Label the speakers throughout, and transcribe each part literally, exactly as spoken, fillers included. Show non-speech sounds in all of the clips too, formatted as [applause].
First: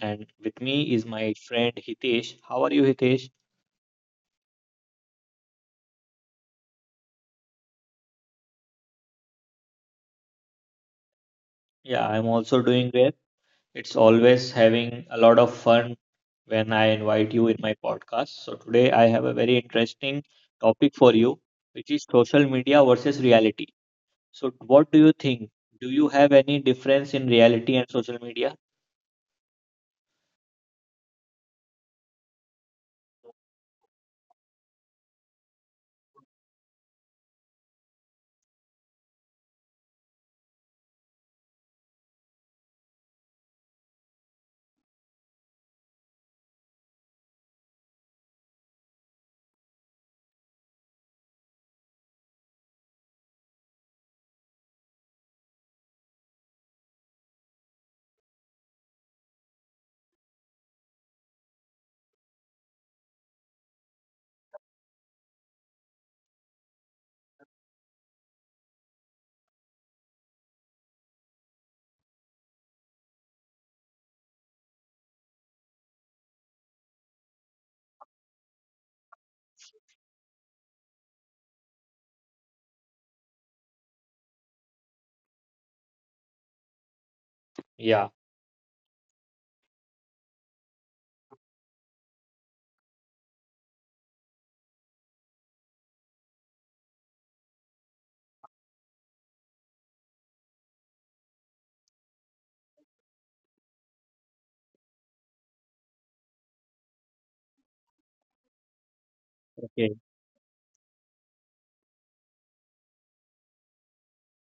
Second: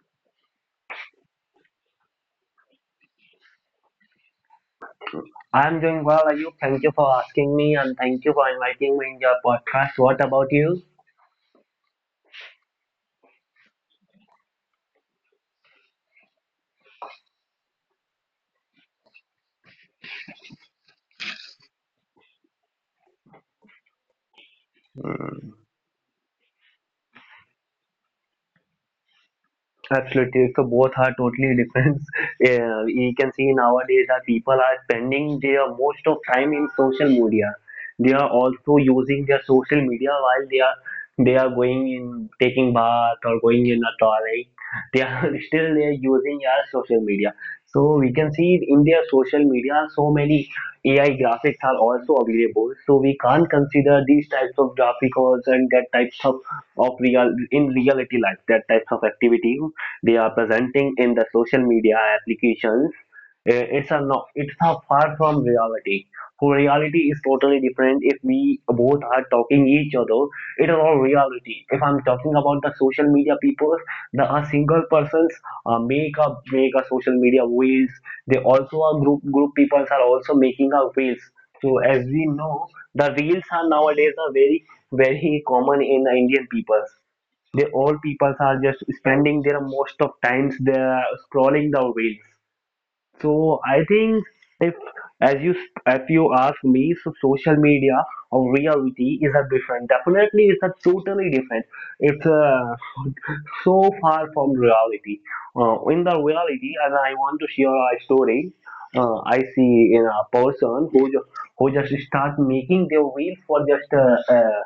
Speaker 1: and with me is my friend Hitesh. How are you, Hitesh?
Speaker 2: I'm doing well, are you? Thank you for asking me and thank you for inviting me in your podcast. What about you?
Speaker 1: Yeah, I'm also doing great. It's always having a lot of fun when I invite you in my podcast. So today I have a very interesting topic for you, which is social media versus reality. So what do you think? Do you have any difference in reality and social media?
Speaker 2: Absolutely. So both are totally different. [laughs] Yeah, you can see nowadays that people are spending their most of time in social media. They are also using their social media while they are they are going in taking bath or going in a toilet. They are [laughs] still they are using our social media. So we can see in their social media so many A I graphics are also available. So we can't consider these types of graphics and that types of of real in reality life, that types of activity they are presenting in the social media applications. Eh, it's a no, it's a far from reality. So reality is totally different. If we both are talking each other, it is all reality. If I'm talking about the social media people, the a single persons uh, make a make a social media wheels. They also are group group peoples are also making a wheels. So as we know, the reels are nowadays are very very common in the indian people. The all
Speaker 1: Yeah.
Speaker 2: people are just spending their most of times they are scrolling the reels. So I think, if, as you, if you ask me, so social media or reality is a different. Definitely, it's a totally different. It's uh, [laughs] so far from reality. Uh, in the reality, and I want to share a story. Uh, I see
Speaker 1: Okay.
Speaker 2: in a person who ju- who just start making their reels for just uh, uh,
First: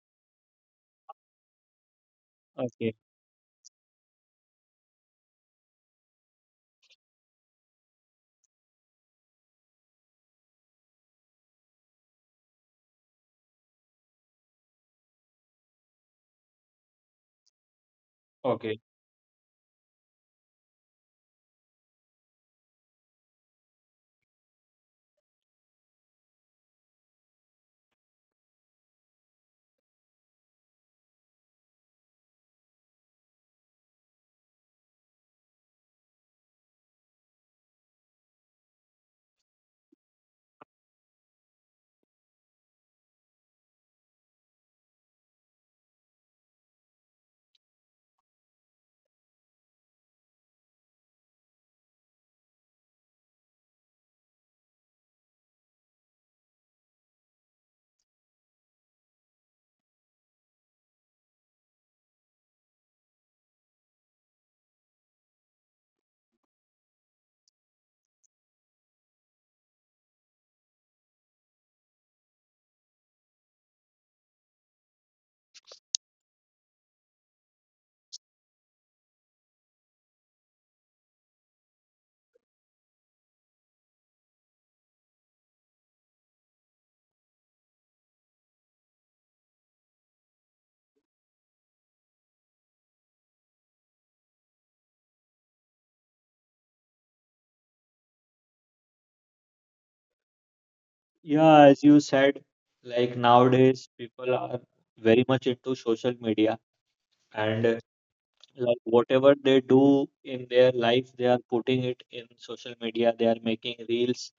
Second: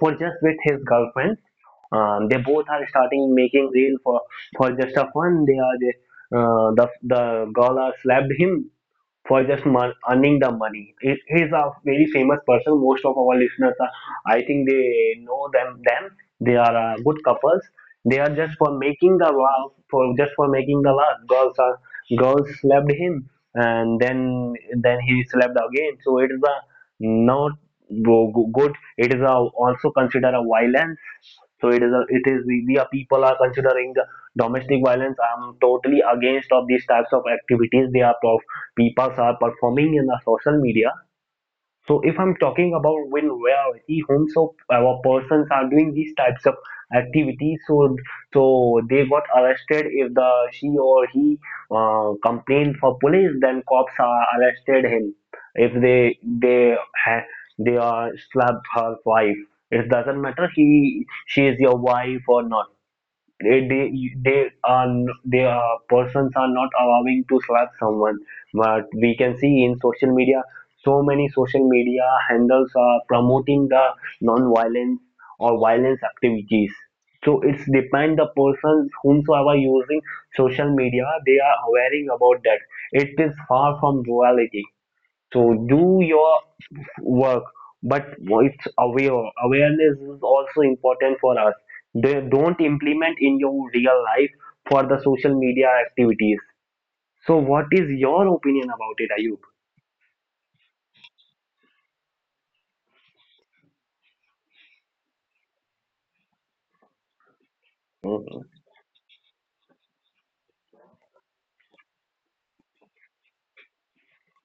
Speaker 2: for just with his girlfriend. Um, they both are
Speaker 1: Okay.
Speaker 2: starting making reel for for just a fun. They are the uh, the the girl has slapped him for just mon- earning the money. He he is a very famous person. Most of our listeners are, I think they know them. Them they are uh, good couples. They are just for
Speaker 1: Okay.
Speaker 2: making the wow, for just for making the laugh. Girls are girls slapped him and then then he slapped again. So it is a not go- go- good, it is a, also considered a violence. So it is a, it is we, we are people are considering the domestic violence. I'm totally against of these types of activities they are of people are performing in the social media. So if I'm talking about when reality homes of our persons are doing these types of activities, so so they got arrested. If the she or he uh, complained for police, then cops are arrested him. If they they ha- they are slapped her wife, it doesn't matter he she is your wife or not. They they they are they are persons are not allowing to slap someone. But we can see in social media so many social media handles are promoting the non-violence or violence activities. So it's depend the persons whomsoever using social media, they are aware about that. It is far from duality. So do your work, but it's aware awareness is also important for us. They don't implement in your real life for the social media activities. So what is your opinion about it, ayub?
Speaker 1: Yeah, as you said, like nowadays people are very much into social media and uh, like whatever they do in their life, they are putting it in social media. They are making reels,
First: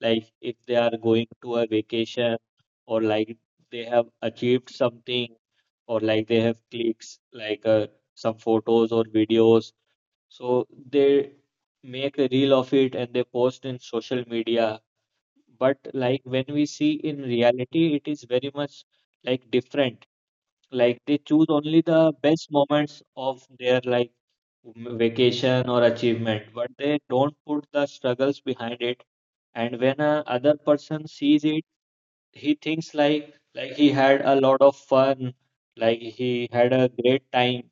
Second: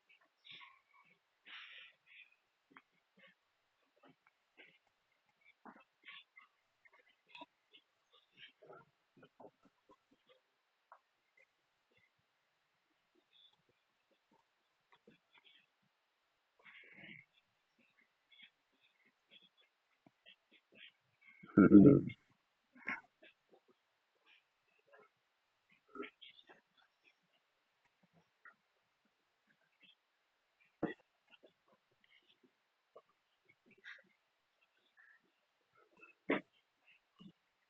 Speaker 1: like if they are going to a vacation or like they have achieved something or like they have clicks, like uh, some photos or videos. So they make a reel of it and they post in social media, but like when we see in reality, it is very much like different, like they choose only
Speaker 2: Mhm.
Speaker 1: the best moments of their like m- vacation or achievement, but they don't put the struggles behind it. And when a other person sees it, he thinks like like he had a lot of fun, like he had a great time.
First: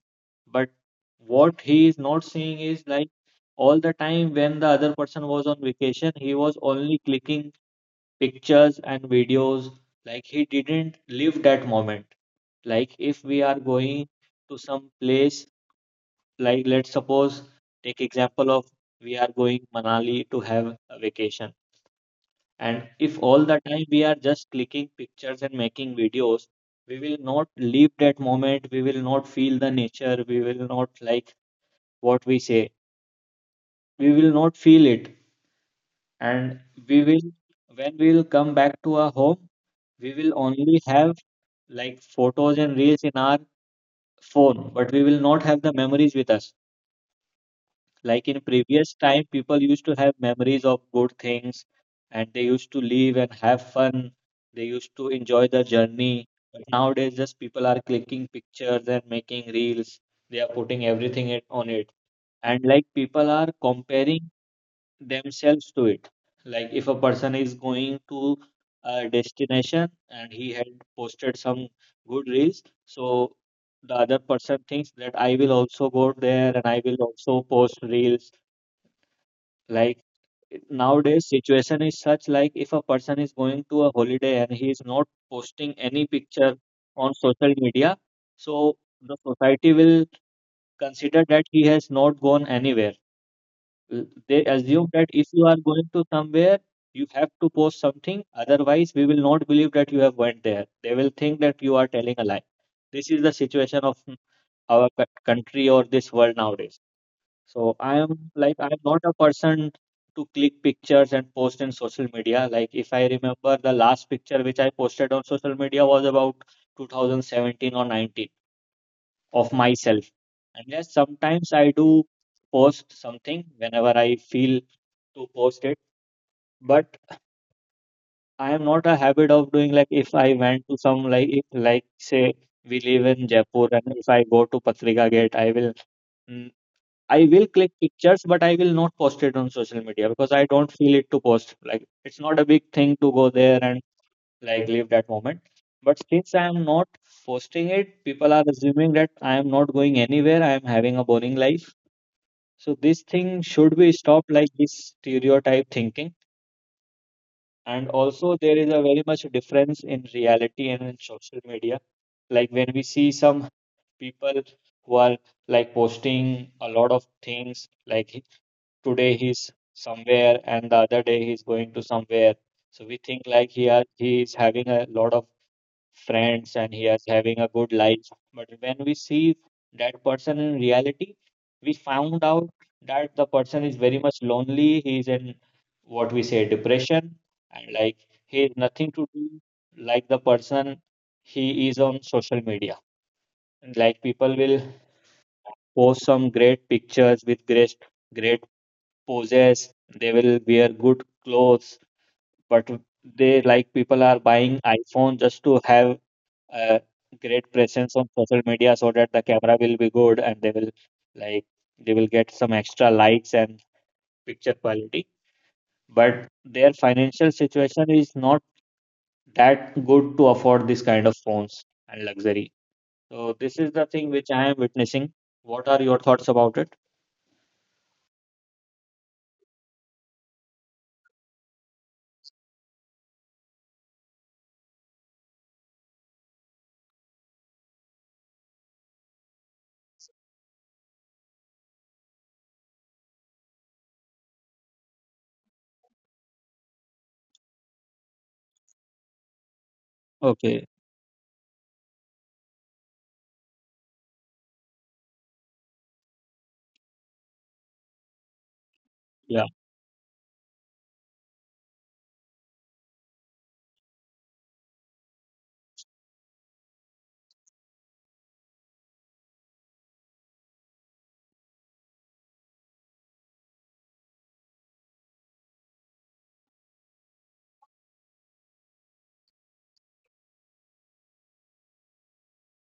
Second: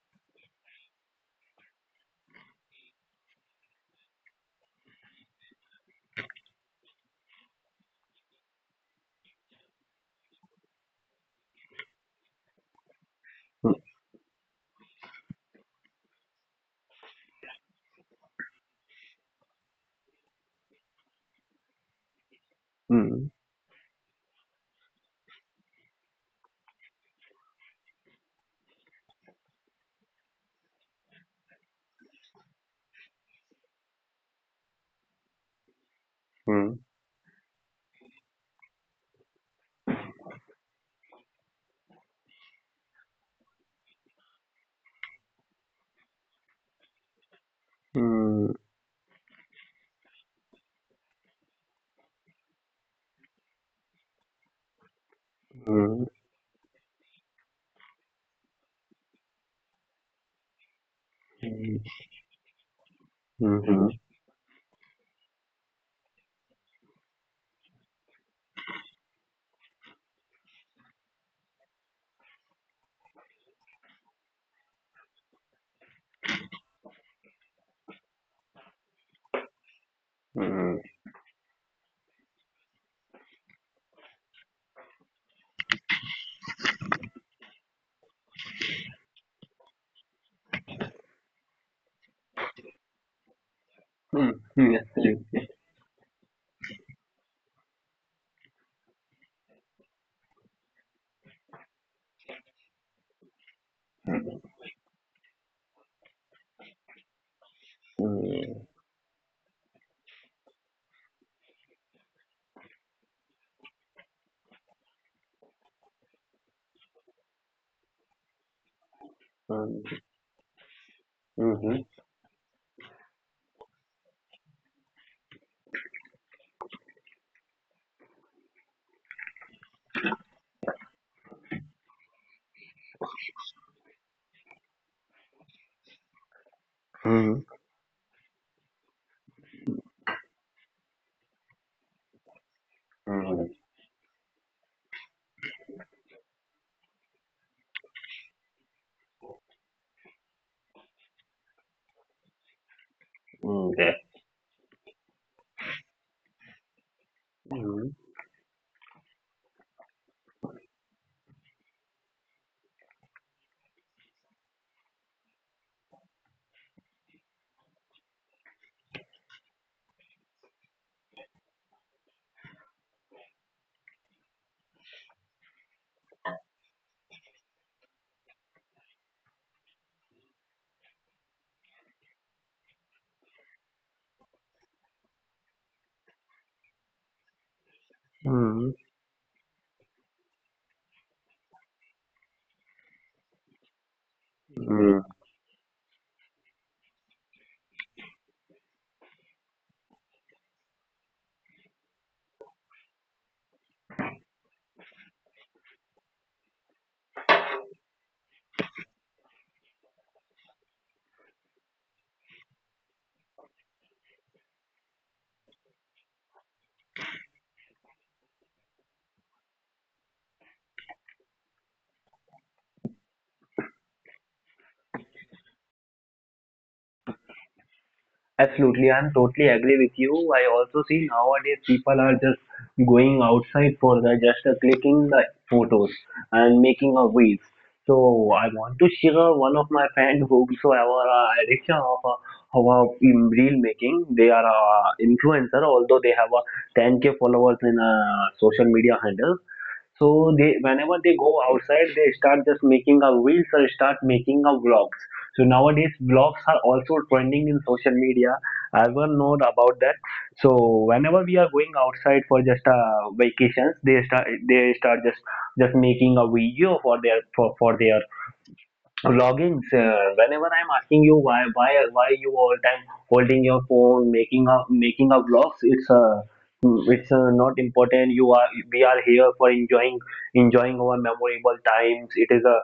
Speaker 1: But what he is not seeing is like all the time when the other person was on vacation, he was only clicking pictures and videos, like he didn't live that moment. Like if we are going to some place, like let's suppose, take example of, we are going Manali to have a vacation, and if
Speaker 2: Mhm.
Speaker 1: all the time we are just clicking pictures and making videos, we will not live that moment, we will not feel the nature, we will not, like, what we say, we will not feel it. And
Speaker 2: Mhm.
Speaker 1: we will, when we will come back to our home, we will only have like photos and reels in our phone, but we will not have the memories with us. Like in
Speaker 2: Mhm.
Speaker 1: previous time, people used to have memories of good things, and they used to live and have fun. They used to enjoy the
Speaker 2: Mhm.
Speaker 1: journey. But nowadays, just people are clicking pictures and making reels. They are putting everything it- on it. And like people are
Speaker 2: Mhm. Mhm.
Speaker 1: comparing themselves to it. Like if a person is going to a destination and he had posted some good reels, so the other person thinks that I will also go there and I will also post reels. Like
Speaker 2: Mhm.
Speaker 1: nowadays, situation is such like if a person is going to a holiday and he is not posting any picture on social media, so the society will consider that he has not gone anywhere. Uh,
Speaker 2: Mhm.
Speaker 1: They
Speaker 2: Mhm.
Speaker 1: assume that if
Speaker 2: Absolutely.
Speaker 1: you are going to somewhere, you have to post something. Otherwise, we will not believe that you have went there. They will think that you are telling a lie. This is the situation of our co- country or this world nowadays. So I am, like,
Speaker 2: Mhm.
Speaker 1: I'm not a person to click pictures and post in social media. Like if I remember, the last picture which I posted on social media was about two thousand seventeen or nineteen of
Speaker 2: Mhm.
Speaker 1: myself. And yes, sometimes
Speaker 2: Mhm.
Speaker 1: I
Speaker 2: Mhm.
Speaker 1: do post something whenever I feel to post it, but I am not a habit of doing, like if I went to some, like if, like say we live in Jaipur and if I go to Patrika Gate, I will mm, I will click pictures, but I will not post it on social media because I don't feel it to post, like it's not a big thing to go
Speaker 2: Mhm.
Speaker 1: there and like live that moment. But since I am not posting it, people are assuming that I am not going anywhere, I am having a boring life. So this thing
Speaker 2: Mhm.
Speaker 1: should be stopped, like this stereotype thinking.
Speaker 2: Mhm.
Speaker 1: And also, there is a very much difference in reality and in social media. Like when we see some people who are like posting a lot of things, like he- today he's somewhere and the other day he's going to somewhere. So we think like he are, he is having a lot of friends and he is having a good life. But when we see that person in reality, we found out that the person is very much lonely. He is in, what we say, depression, and like he has
Speaker 2: Mhm.
Speaker 1: nothing to do, like the person, he is on social media. Like people will
Speaker 2: Mhm.
Speaker 1: post some great pictures with great great poses. They will wear good clothes, but they, like people are buying iPhone just to have a great presence on social media so that the camera will be good and they will, like, they will get some extra likes and picture quality, but their financial situation is not that good to afford this kind of phones and luxury. So this is the thing which I am witnessing. What are your thoughts about it?
Speaker 2: Absolutely, I'm totally agree with you. I also see nowadays people are just going outside for the just uh, clicking the photos and making a reels. So I want to share one of my friend whomsoever uh, addiction of uh, of uh, in reel making. They are uh, influencer, although they have a ten k followers in uh, social media handle. So they
Speaker 1: Okay.
Speaker 2: whenever they go outside, they start just making a reels or start making a vlogs. So nowadays vlogs are also trending in social media. Everyone know
Speaker 1: Yeah.
Speaker 2: about that. So whenever we are going outside for just a vacations, they start they start just just making a video for their for, for their vlogging, sir. Whenever I'm asking you why, why, why you all time holding your phone, making a making a vlogs, it's uh, it's uh, not important. You are we are here for enjoying enjoying our memorable times. It is a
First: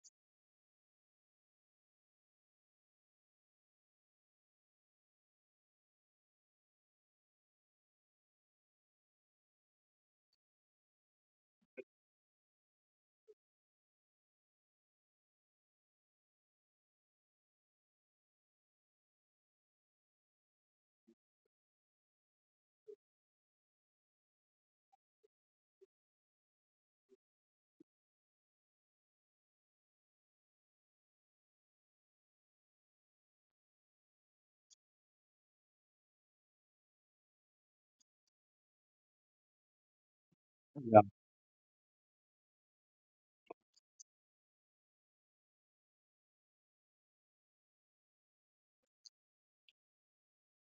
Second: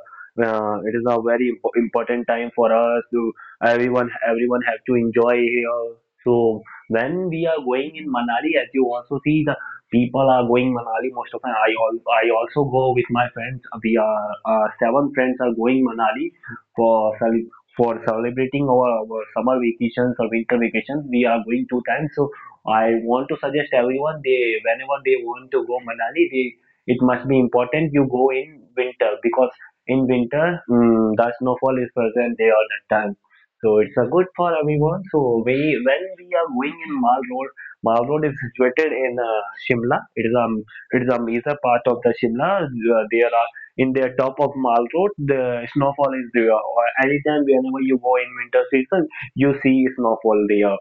Speaker 2: uh, it is a very impo- important time for us to everyone everyone have to enjoy here. So when we are going in Manali, as you also see the people are going Manali most of the time. I, al- I also go with my friends. We are uh, seven friends are going Manali for cele- for celebrating our, our summer vacations or winter vacations. We are going two times. So I want to suggest everyone, they whenever they want to go Manali, they it must be important you go in winter, because in winter, mm, the snowfall is present there all the time. So it's a good for everyone. So we when we are going in Mal Road, Mal Road is situated in uh, Shimla. It is um it
Speaker 1: Yeah,
Speaker 2: is a major part of the Shimla. Uh, There are in the top of Mall Road, the snowfall is there. Or anytime, whenever you go in winter season, you see snowfall there.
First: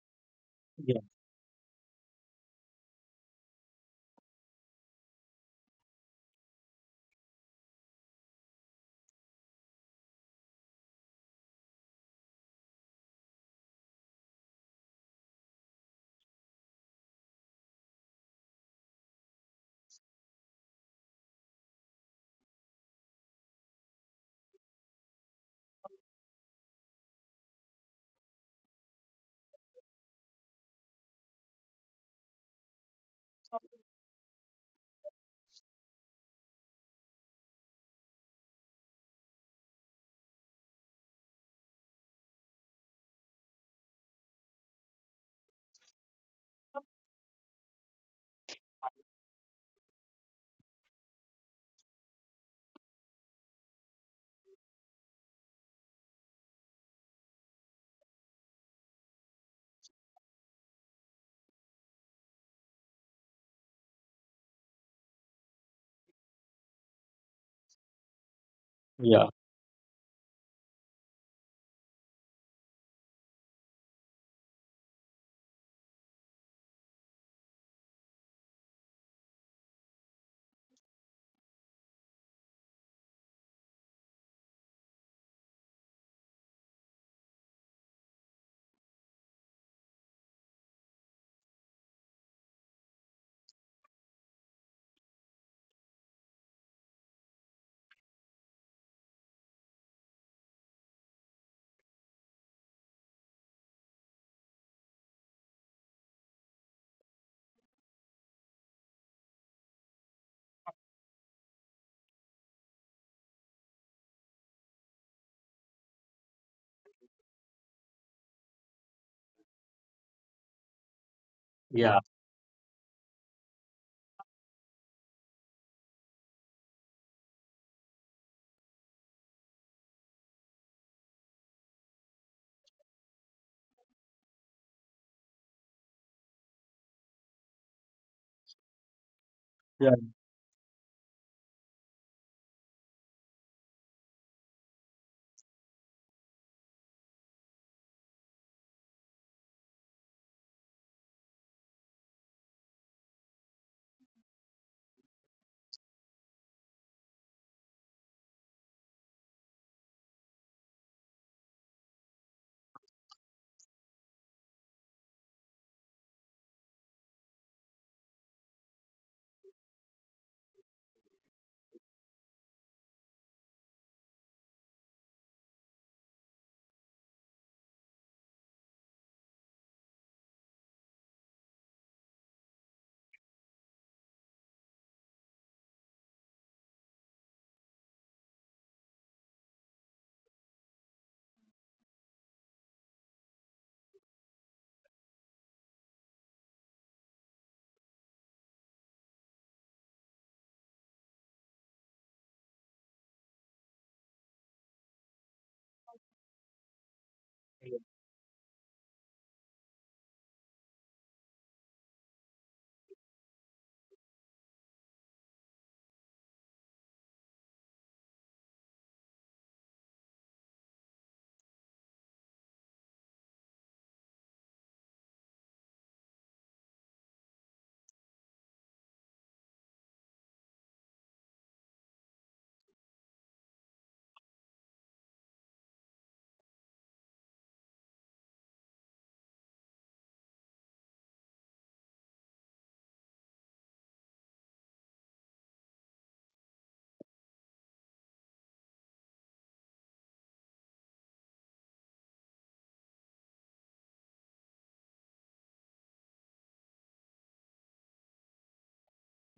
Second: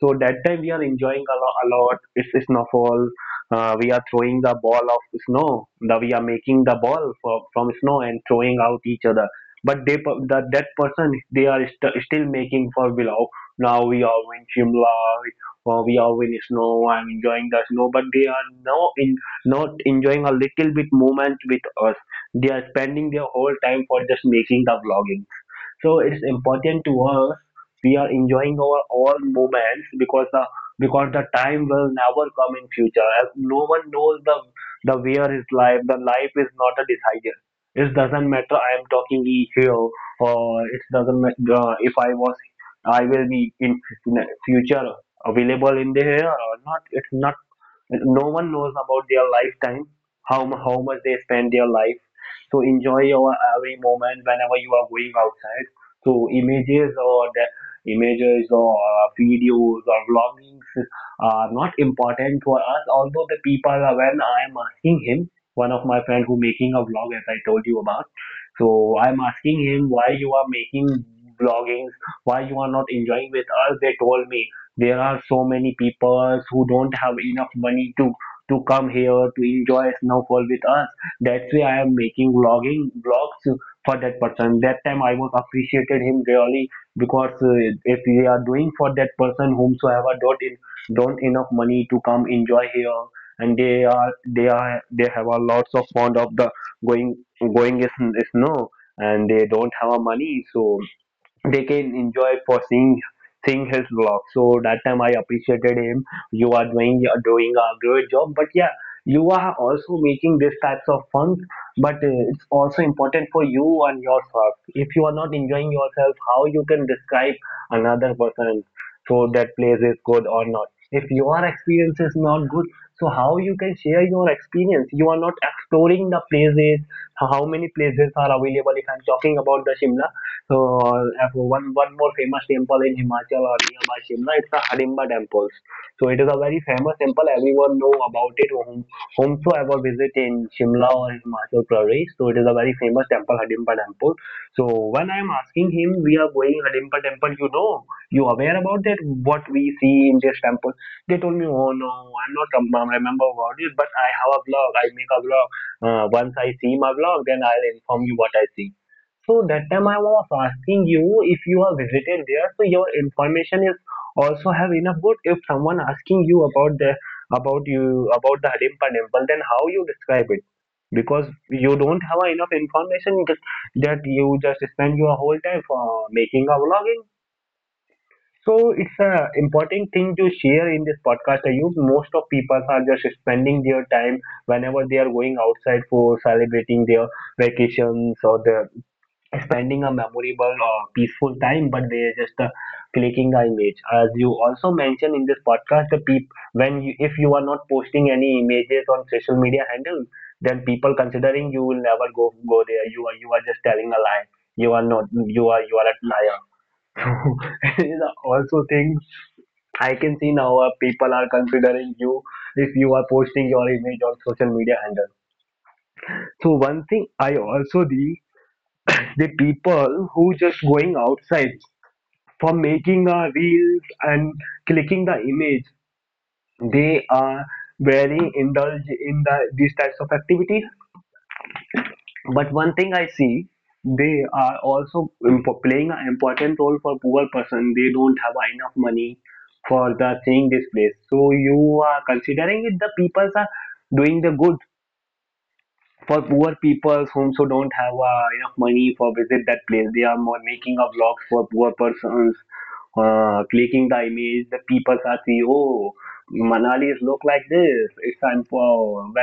Speaker 2: So that time we are
Speaker 1: yeah,
Speaker 2: enjoying a lot. A lot. It's a snowfall. Uh, we are throwing the ball of snow. The, we are making the ball for, from snow and throwing out each other. But they per- that that person they are st- still making for below. Now we are in Shimla. Uh, we are in snow. I'm enjoying the snow, but they are now in not enjoying a little bit moment with us. They are spending their whole time for just making the vlogging. So it's important to us. We are enjoying our all moments because the because the time will never come in future. As no one knows the the where is life. The life is not a decider. It doesn't matter. I am talking here or it doesn't matter. Uh, if I was I will be in future available in the here or not. It's not, no one knows about their lifetime how mu- how much they spend their life. So enjoy your uh, every moment whenever you are going outside. So images or the images or uh, videos or vloggings are not important for us. Although the people are, when I am asking him one of my friend who making a vlog as I told you about, so I'm
Speaker 1: yeah,
Speaker 2: asking him, why you are making vloggings, why you are not enjoying with us? They told me, there are so many people who don't have enough money to to come here to enjoy snowfall with us. That's why I am making vlogging vlogs for that person. That time I was appreciated him really, because uh, if we are doing for that person whomsoever don't in, don't enough money to come enjoy here, and they are they are they have a lots of fond of the going going is snow, and they don't have a money, so they can enjoy for seeing seeing his vlog. So that time I appreciated him. You are doing you are doing a great job. But yeah, you are also making these types of fun. But uh, it's also important for you and yourself. If you are not enjoying yourself, how you can describe another person, so that place is good or not. If your
Speaker 1: yeah,
Speaker 2: experience is not good, so how you can share your experience? You are not exploring the places. How many places are available? If I'm talking about the Shimla, so uh, one one more famous temple in Himachal or nearby Shimla, it's the Hardimba temples. So it is a very famous temple. Everyone know about it. Whom, whomsoever
Speaker 1: yeah,
Speaker 2: visit in Shimla or in Himachal Pradesh, so it is a very famous temple, Hardimba temple. So when I am asking him, we are going Hardimba temple. You know, you aware about that? What we see in this temple? They told me, oh no, I'm not um, remember about it, but I have a blog. I make a blog. Uh, once I see my blog, then I'll inform you what I see. So that time I was asking you, if you have visited there, so your information is also have enough good. If someone asking you about the about you about the Hidimba temple, then how you describe it? Because you don't have enough information just- that you just spend your whole time for making a vlogging. So it's a important thing to share in this podcast. You most of people are just spending their time whenever they are going outside for celebrating their vacations or the spending a memorable or peaceful time, but they are just uh, clicking the image. As you also mentioned in this podcast, the peop when you, if you are not posting any images on social media handles, then people considering you will never go go there. You are you are just telling a lie. You are not. You are you are a liar. [laughs] So
Speaker 1: yeah,
Speaker 2: these also things I can see now uh, people are considering you if you are posting your image on social media handle. So one thing I also the people who just going outside for making a reels and clicking the image they are very indulged in the these types of activities but one thing I see they are also impo- playing an important role for poor person they don't have enough money for the seeing this place so you are considering it the people are doing the good for poor people whom so don't have uh, enough money for visit that place. They are more making a vlog for poor persons, uh, clicking the image. The people are see, oh, Manali is look like this. It's time for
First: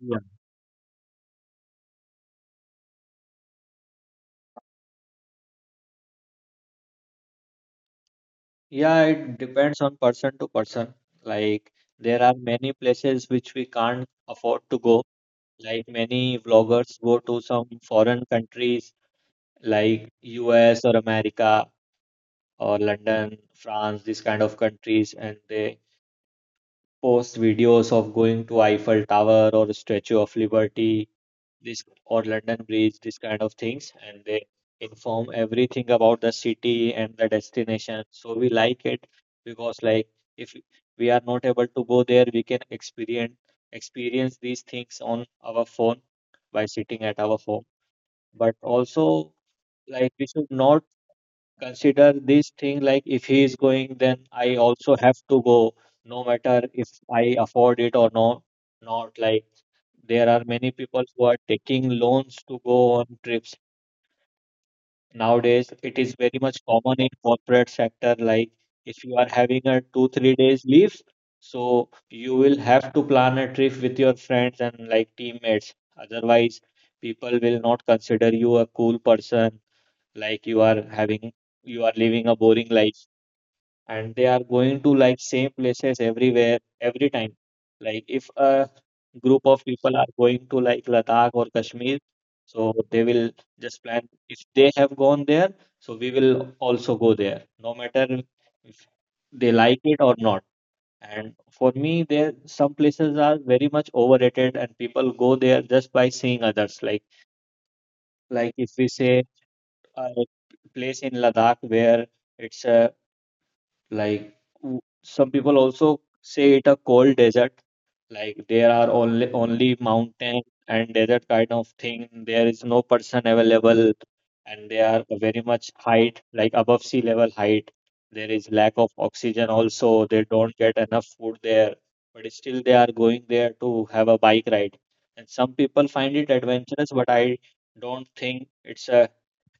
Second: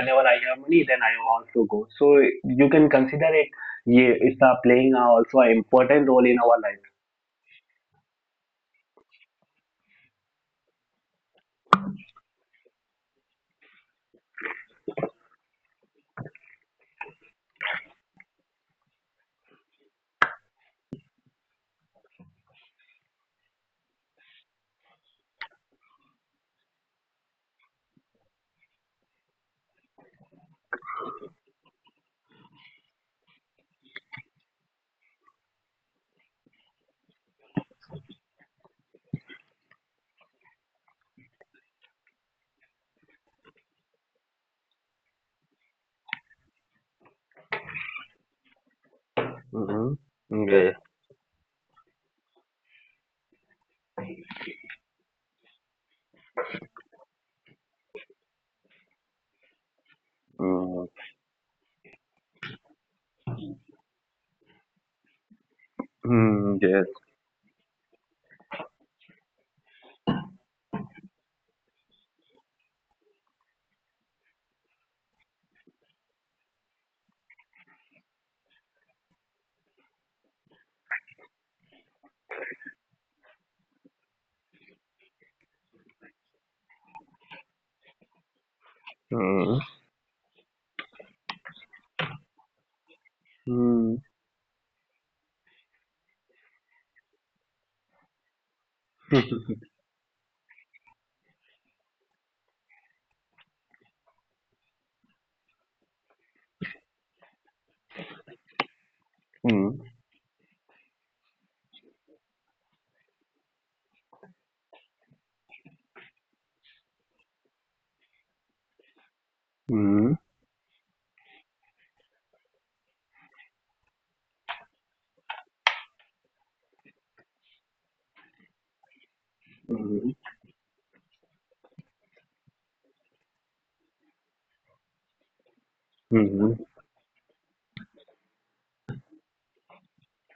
Speaker 1: yeah,
Speaker 2: I have money, then I also go. So you can consider it. Yeah, it's uh, playing uh, also an important role in our life.
Speaker 1: yeah. it depends on person to person. Like there are many places which we can't afford to go. Like many vloggers go to some foreign countries like U S or America or London, France, these kind of countries, and they post videos of going to Eiffel Tower or Statue of Liberty, this or London Bridge, these kind of things, and they inform everything about the city and the destination. So we like it because like if we are not able to go there, we can experience experience these things on our phone by sitting at our home.
Speaker 2: Hmm.
Speaker 1: But
Speaker 2: Yes.
Speaker 1: also, like we should not consider this thing, like if he is going then I also have to go, no matter if I afford it or no not, like
Speaker 2: Mm.
Speaker 1: there are many people who are taking loans to go on trips.
Speaker 2: Mm, yes.
Speaker 1: Nowadays it is very much common in corporate sector, like if you are having a two three days leave, so you will have to plan a trip with your friends and like teammates, otherwise people will not consider you a cool person, like you are having, you are living a boring life, and they are going to like same places everywhere every time. Like if
Speaker 2: Mm.
Speaker 1: a group of people are going to like Ladakh or Kashmir, so they
Speaker 2: Mm.
Speaker 1: will just plan, if they have gone there, so we will also go there no matter if they like it or not. And for me, there some places are very much overrated and people go there just by seeing others, like like if
Speaker 2: Mm.
Speaker 1: we say a place in Ladakh where it's a, like w- some people also say it a cold desert. Like there are
Speaker 2: Mm.
Speaker 1: only only mountain and desert kind of thing. There is no person available, and they are very much height like above sea level height. There is lack of oxygen also. They don't get enough food there, but still they are going there to have a bike ride. And some
Speaker 2: Mm.
Speaker 1: people find it adventurous, but I don't think it's a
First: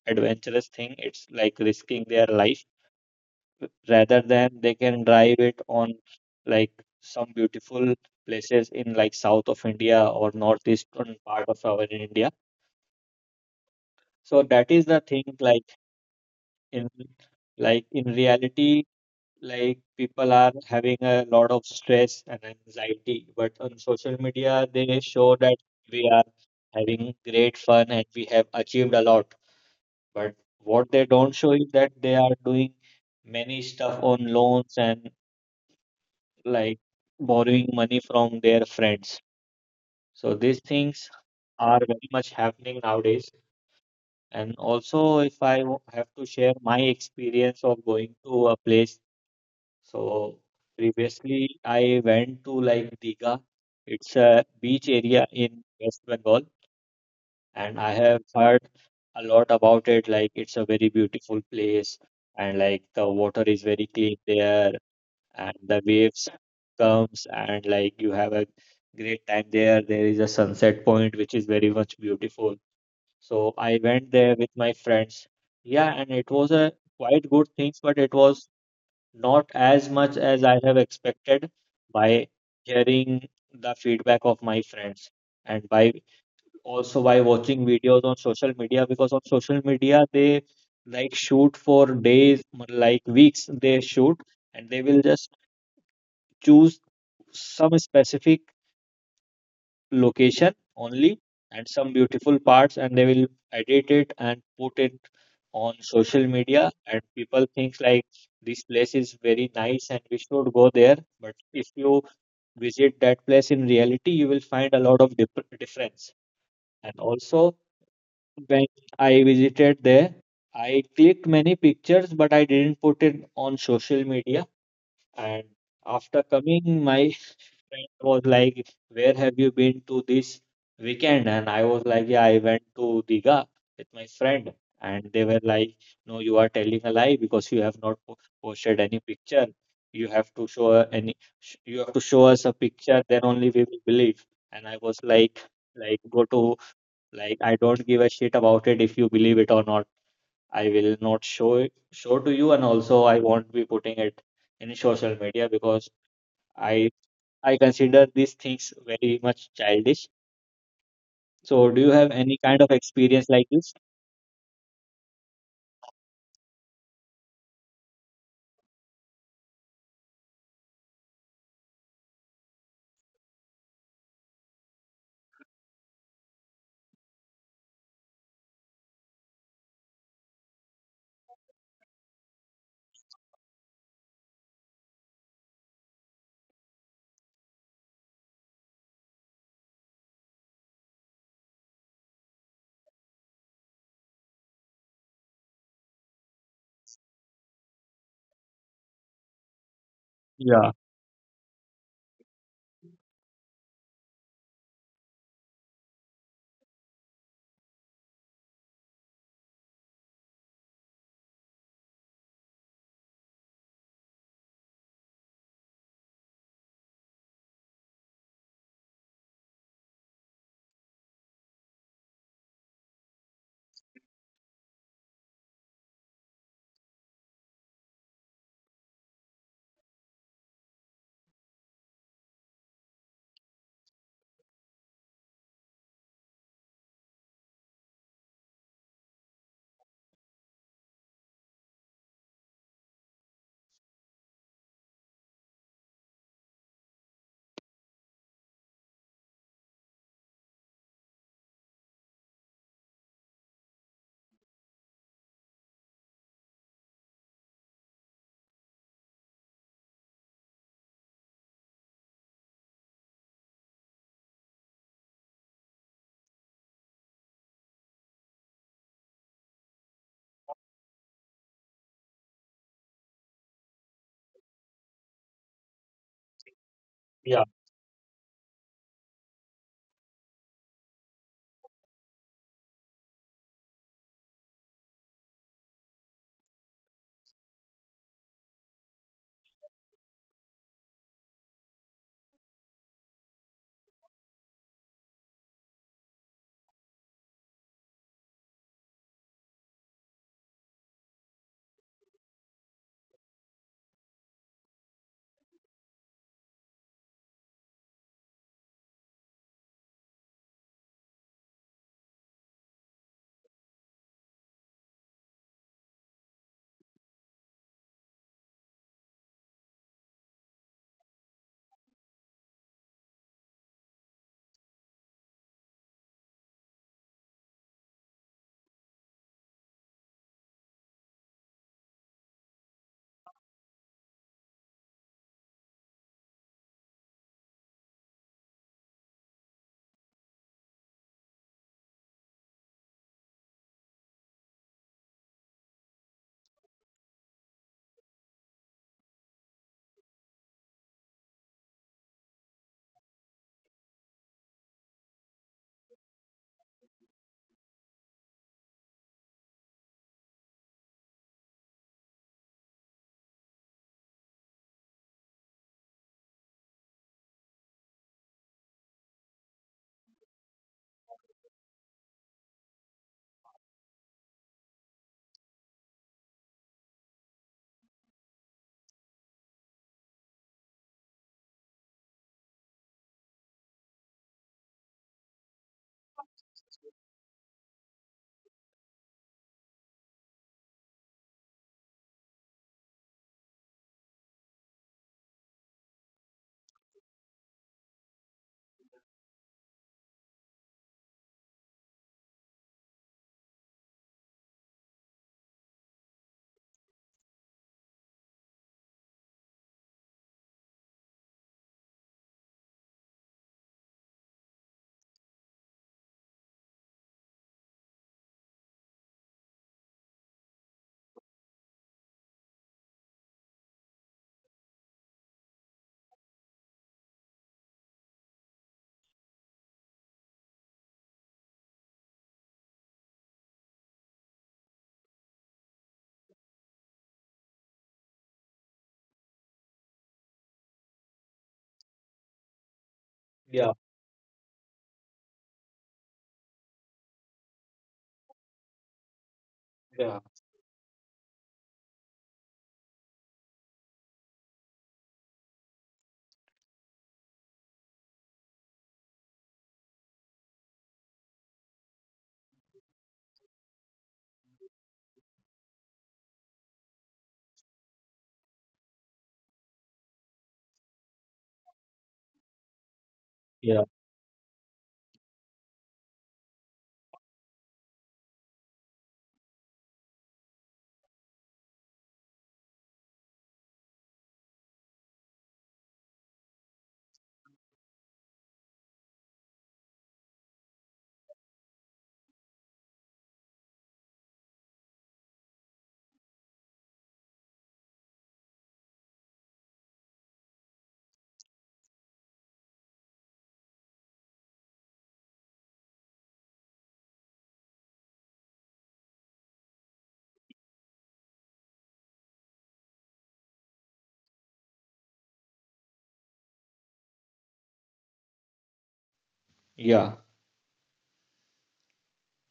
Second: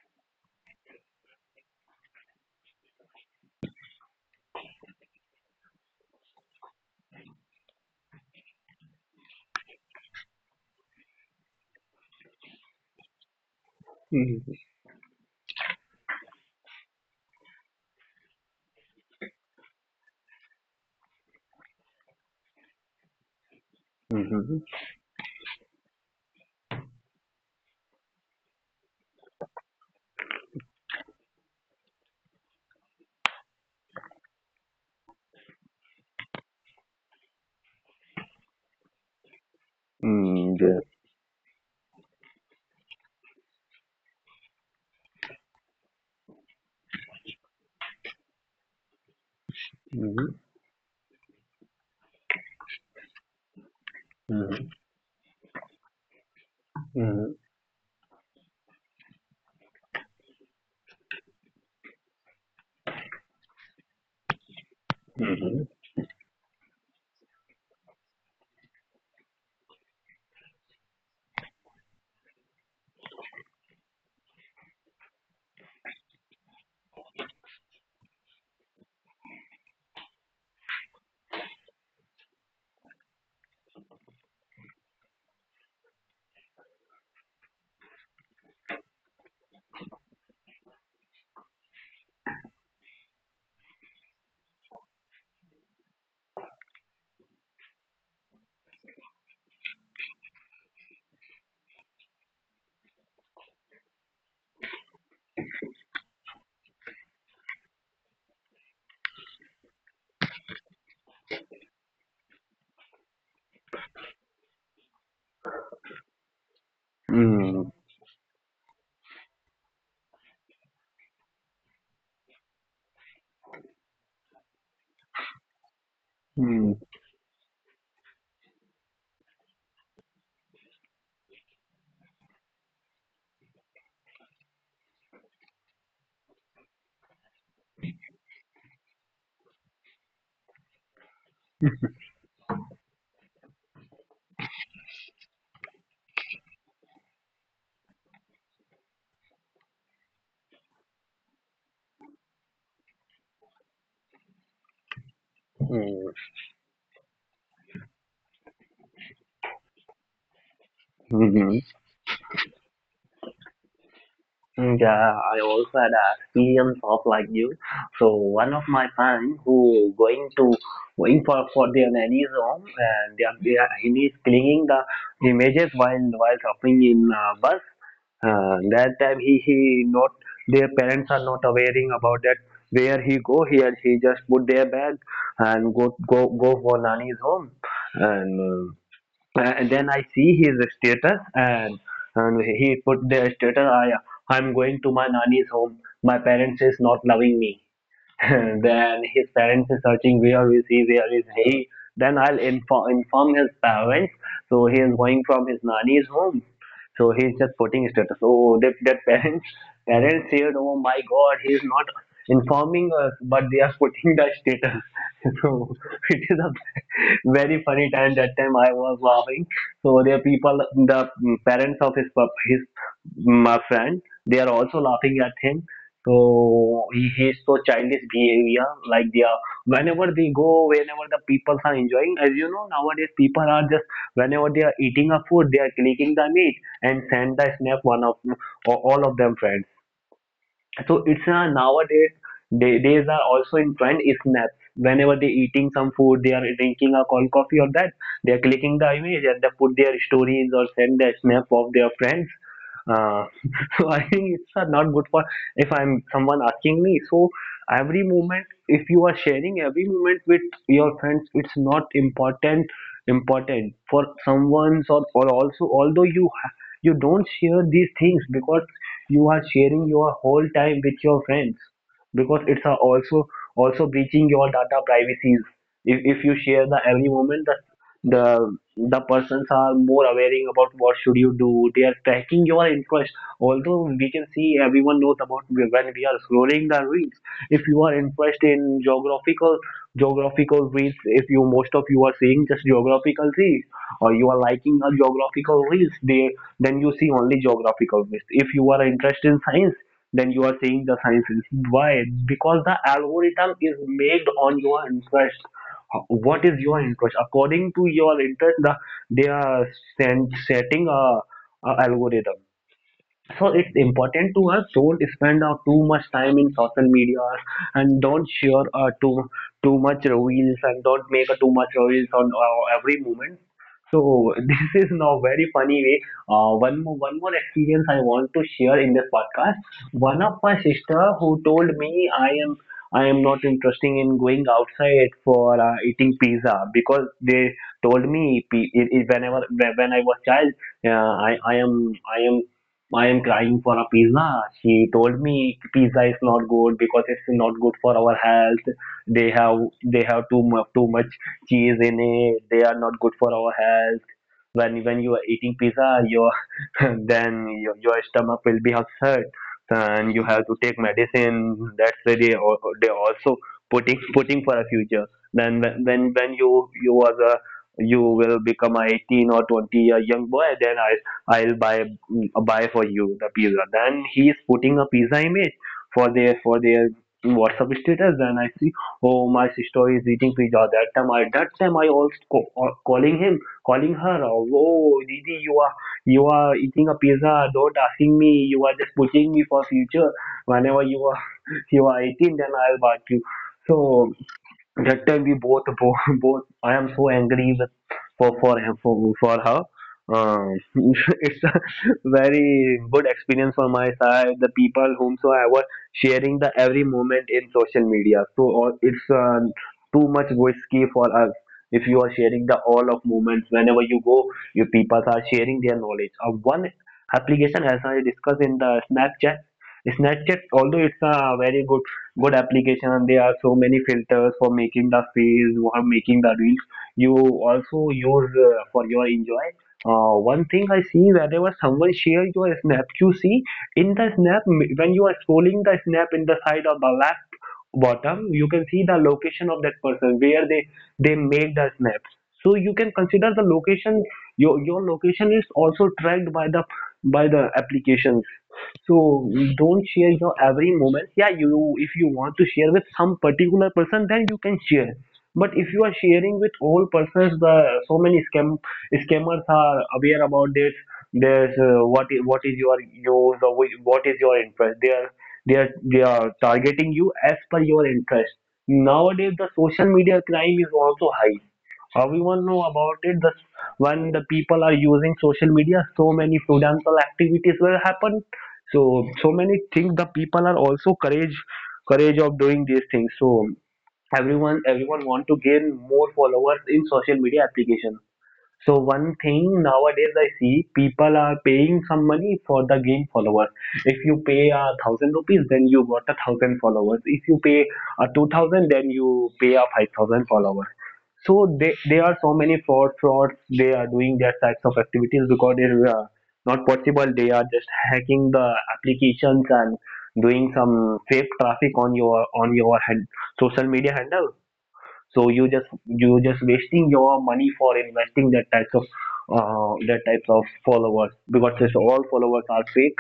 Speaker 1: adventurous thing. It's like risking their life, rather than they can drive it on like some beautiful places in like south of India or northeastern part of our India.
Speaker 2: Mm.
Speaker 1: So that is the thing like in like in reality, like people are having a lot of stress and anxiety,
Speaker 2: Mm.
Speaker 1: but on
Speaker 2: Mm.
Speaker 1: social media they show that we are having great fun and we have achieved a lot. But what they don't show is that they are doing many stuff on loans and like borrowing money from their friends. So
Speaker 2: Mm,
Speaker 1: these
Speaker 2: yes.
Speaker 1: things are very much happening nowadays. And also, if I w- have to share my experience of going to a place,
Speaker 2: Mhm,
Speaker 1: so previously I went to like Diga. It's a
Speaker 2: mhm,
Speaker 1: beach area in West Bengal,
Speaker 2: mhm,
Speaker 1: and I have heard a lot about it. Like it's a very beautiful place, and like the water is very clean there, and
Speaker 2: mhm,
Speaker 1: the waves comes, and like you have a great time there. There is a sunset point which is very much beautiful. So I went there with my friends. Yeah, and it was a quite good things, but it was not as much as I have expected by hearing the feedback of my friends and by also by watching videos on social media, because on social media they like shoot for days, like weeks they shoot, and they will just choose some specific location only and some beautiful parts and they will edit it and put it on social media and people think like this place is very nice and we should go there, but if you visit that place in reality you will find a lot of dif- difference. And also
Speaker 2: mhm,
Speaker 1: when I visited there, I clicked many pictures, but I didn't put it on social media. And after coming,
Speaker 2: mhm,
Speaker 1: my [laughs] friend was like, "Where have you been to this weekend?" And I was like, "Yeah, I went to Diga with my friend." And they were like, "No, you are telling a lie because you have not po- posted any picture. You have to show a- any, sh- you have to show us a picture, then only we will believe." And I was like, like go to, like I don't give a shit about it if you believe it or not. I will not show it show to you, and also I won't be putting it in social media
Speaker 2: mhm,
Speaker 1: because I I consider these things very much childish.
Speaker 2: mhm.
Speaker 1: So do you have any kind of experience like this?
Speaker 2: Mm, yeah, I also had an experience of like you. So one of my friend who going to going for for their nanny's home and they are, they are, he is cleaning the images while while shopping in uh, bus. Uh, that time he he not their parents are not awareing about that where he go here he just put their bag and go go go for nani's home and, uh, and then I see his status and and he put their status, I I'm going to my nani's home, my parents is not loving me. [laughs] Then his parents are searching where is he,
Speaker 1: Yeah,
Speaker 2: where is he. Then I'll inform inform his parents. So he is going from his nanny's home. So he's just putting status. Oh, that, that parents [laughs] parents said, oh my God, he is not informing us, but they are putting the status. [laughs] So it is a very funny time. That time I was laughing. So there are people, the parents of his pup- his my friend, they are also laughing at him so he hates so childish behavior like they are whenever they go, whenever the people are enjoying. As you know, nowadays people are just whenever they are eating a food, they are clicking the meat and send the snap one of all of them friends. So it's uh, nowadays they, these are also in trend is snaps. Whenever they eating some food, they are drinking a cold coffee or that, they are clicking the image and they put their stories or send their snap of their friends. Uh, [laughs] so I think it's uh, not good for if I'm someone asking me. So every moment, if you are sharing every moment with your friends, it's not important important for someone's or, or also although you you don't share these things because you are sharing your whole time with your friends because it's a also also breaching your data privacies. If, if you share the every moment, the
Speaker 1: yeah,
Speaker 2: the the persons are more aware about what should you do. They are tracking your interest. Although we can see everyone knows about when we are scrolling the reels. If you are interested in geographical geographical reels, if you most of you are seeing just geographical reels, or you are liking a geographical reels, they then you see only geographical waste. If you are interested in science, then you are seeing the sciences. Why? Because the algorithm is made on your interest. What is your interest? According to your interest, the, they are send, setting a, a algorithm so it's important to us don't spend uh, too much time in social media and don't share uh, too too much reels and don't make uh, too much reels on uh, every moment so [laughs] this is now very funny way. Uh, one more one more experience I want to share in this podcast. One of my sister who told me i am i am not interested in going outside for uh, eating pizza because they told me, pe- i- i- whenever when I was child, yeah, I, I am I am I am crying for a pizza. She told me pizza is not good because it's not good for our health. They have they have too much too much cheese in it. They are not good for our health when when you are eating pizza your [laughs] then your, your stomach will be upset and you have to take medicine that's why they or they also putting putting for a future then when when when you you was a you will become a eighteen or twenty year young boy then i i'll buy buy for you the pizza then he is putting a pizza image for their for their whatsapp status then I see oh my sister is eating pizza that time i that time i also co- calling him calling her out. Oh, Didi, you are you are eating a pizza. Don't asking me. You are just pushing me for future. Whenever you are [laughs] you are eighteen, then I'll back you. So that time we both [laughs] both, both I am so angry with for for for, for her. Um, [laughs] it's a very good experience for my side. The people whomsoever sharing the every moment in social media. So all- it's uh, too much risky for us. If you are sharing the all of moments whenever you go, you people are sharing their knowledge. Uh, one application as I discussed in the Snapchat. Snapchat, although it's a very good good application and there are so many filters for making the face or making the reels you also use uh, for your enjoy uh, one thing I see whenever someone shares your snap, you see in the snap m- when you are scrolling the snap in the side of the left bottom, you can see the location of that person where they they made the snap. So you can consider the location.
Speaker 1: yeah,
Speaker 2: Your your location is also tracked by the by the applications. So don't share your every
Speaker 1: yeah,
Speaker 2: moment. Yeah, you if you want to share with some particular person, then you can share. But if you are sharing with all persons, the so many scam scammers are aware about this. There's uh, what is what is your use or whi- what is your interest? They are they are they are targeting you as per your interest. Nowadays, the social media crime is also high everyone know about it the, when the
Speaker 1: yeah.
Speaker 2: people are using social media so many fraudulent activities will happen so so many things the people are also courage courage of doing these things. So everyone everyone want to gain more followers in social media application. So one thing nowadays I see people are paying some money for the game followers. If you pay a thousand rupees, then you got a thousand followers. If you pay a two thousand, then you pay a five thousand followers. So they, there are so many fraud frauds. They are doing their types of activities because it is uh, not possible. They are just hacking the applications and doing some fake traffic on your on your hand, social media handle so you just you just wasting your money for investing that types of uh, that types of
Speaker 1: Yeah,
Speaker 2: followers because this all followers are fake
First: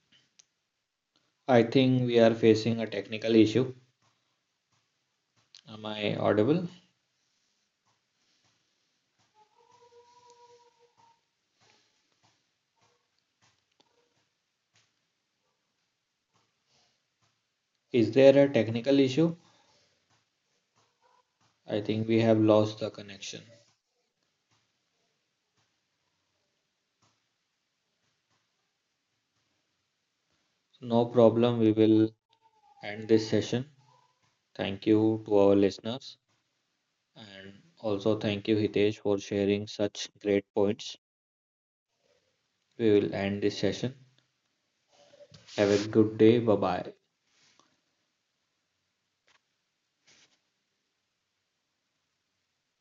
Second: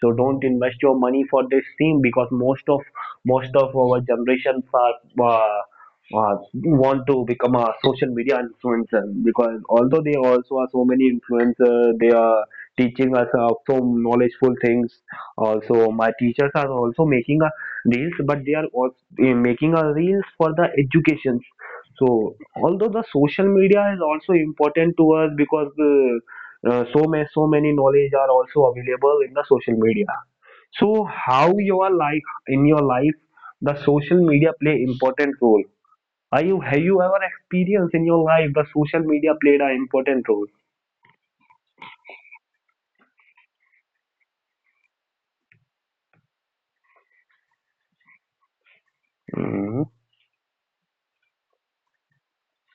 Speaker 2: so don't invest your money for this
Speaker 1: I
Speaker 2: team
Speaker 1: think we
Speaker 2: because
Speaker 1: are
Speaker 2: most
Speaker 1: facing
Speaker 2: of
Speaker 1: a technical
Speaker 2: most of
Speaker 1: issue.
Speaker 2: our generations are uh,
Speaker 1: Am I
Speaker 2: uh,
Speaker 1: audible?
Speaker 2: want to become a social media influencer because although they also are so many influencers, they are teaching us uh, so knowledgeful things. Also, my teachers are also making a reels,
Speaker 1: Is
Speaker 2: but
Speaker 1: there a
Speaker 2: they are also
Speaker 1: technical
Speaker 2: eh,
Speaker 1: issue?
Speaker 2: making a reels for the education.
Speaker 1: I think we
Speaker 2: So
Speaker 1: have lost
Speaker 2: although
Speaker 1: the
Speaker 2: the
Speaker 1: connection.
Speaker 2: social media is also important to us because uh, uh, so many so many knowledge are also available in the social media.
Speaker 1: No
Speaker 2: So
Speaker 1: problem,
Speaker 2: how
Speaker 1: we
Speaker 2: your
Speaker 1: will
Speaker 2: life in your
Speaker 1: end
Speaker 2: life
Speaker 1: this session.
Speaker 2: the social media
Speaker 1: Thank
Speaker 2: play
Speaker 1: you to
Speaker 2: important
Speaker 1: our
Speaker 2: role?
Speaker 1: listeners.
Speaker 2: Are you have you ever
Speaker 1: And
Speaker 2: experienced in
Speaker 1: also
Speaker 2: your
Speaker 1: thank
Speaker 2: life
Speaker 1: you,
Speaker 2: the
Speaker 1: Hitesh,
Speaker 2: social
Speaker 1: for
Speaker 2: media
Speaker 1: sharing
Speaker 2: played an
Speaker 1: such
Speaker 2: important
Speaker 1: great points. We will end this session. Have a good day. Bye bye.
Speaker 2: role?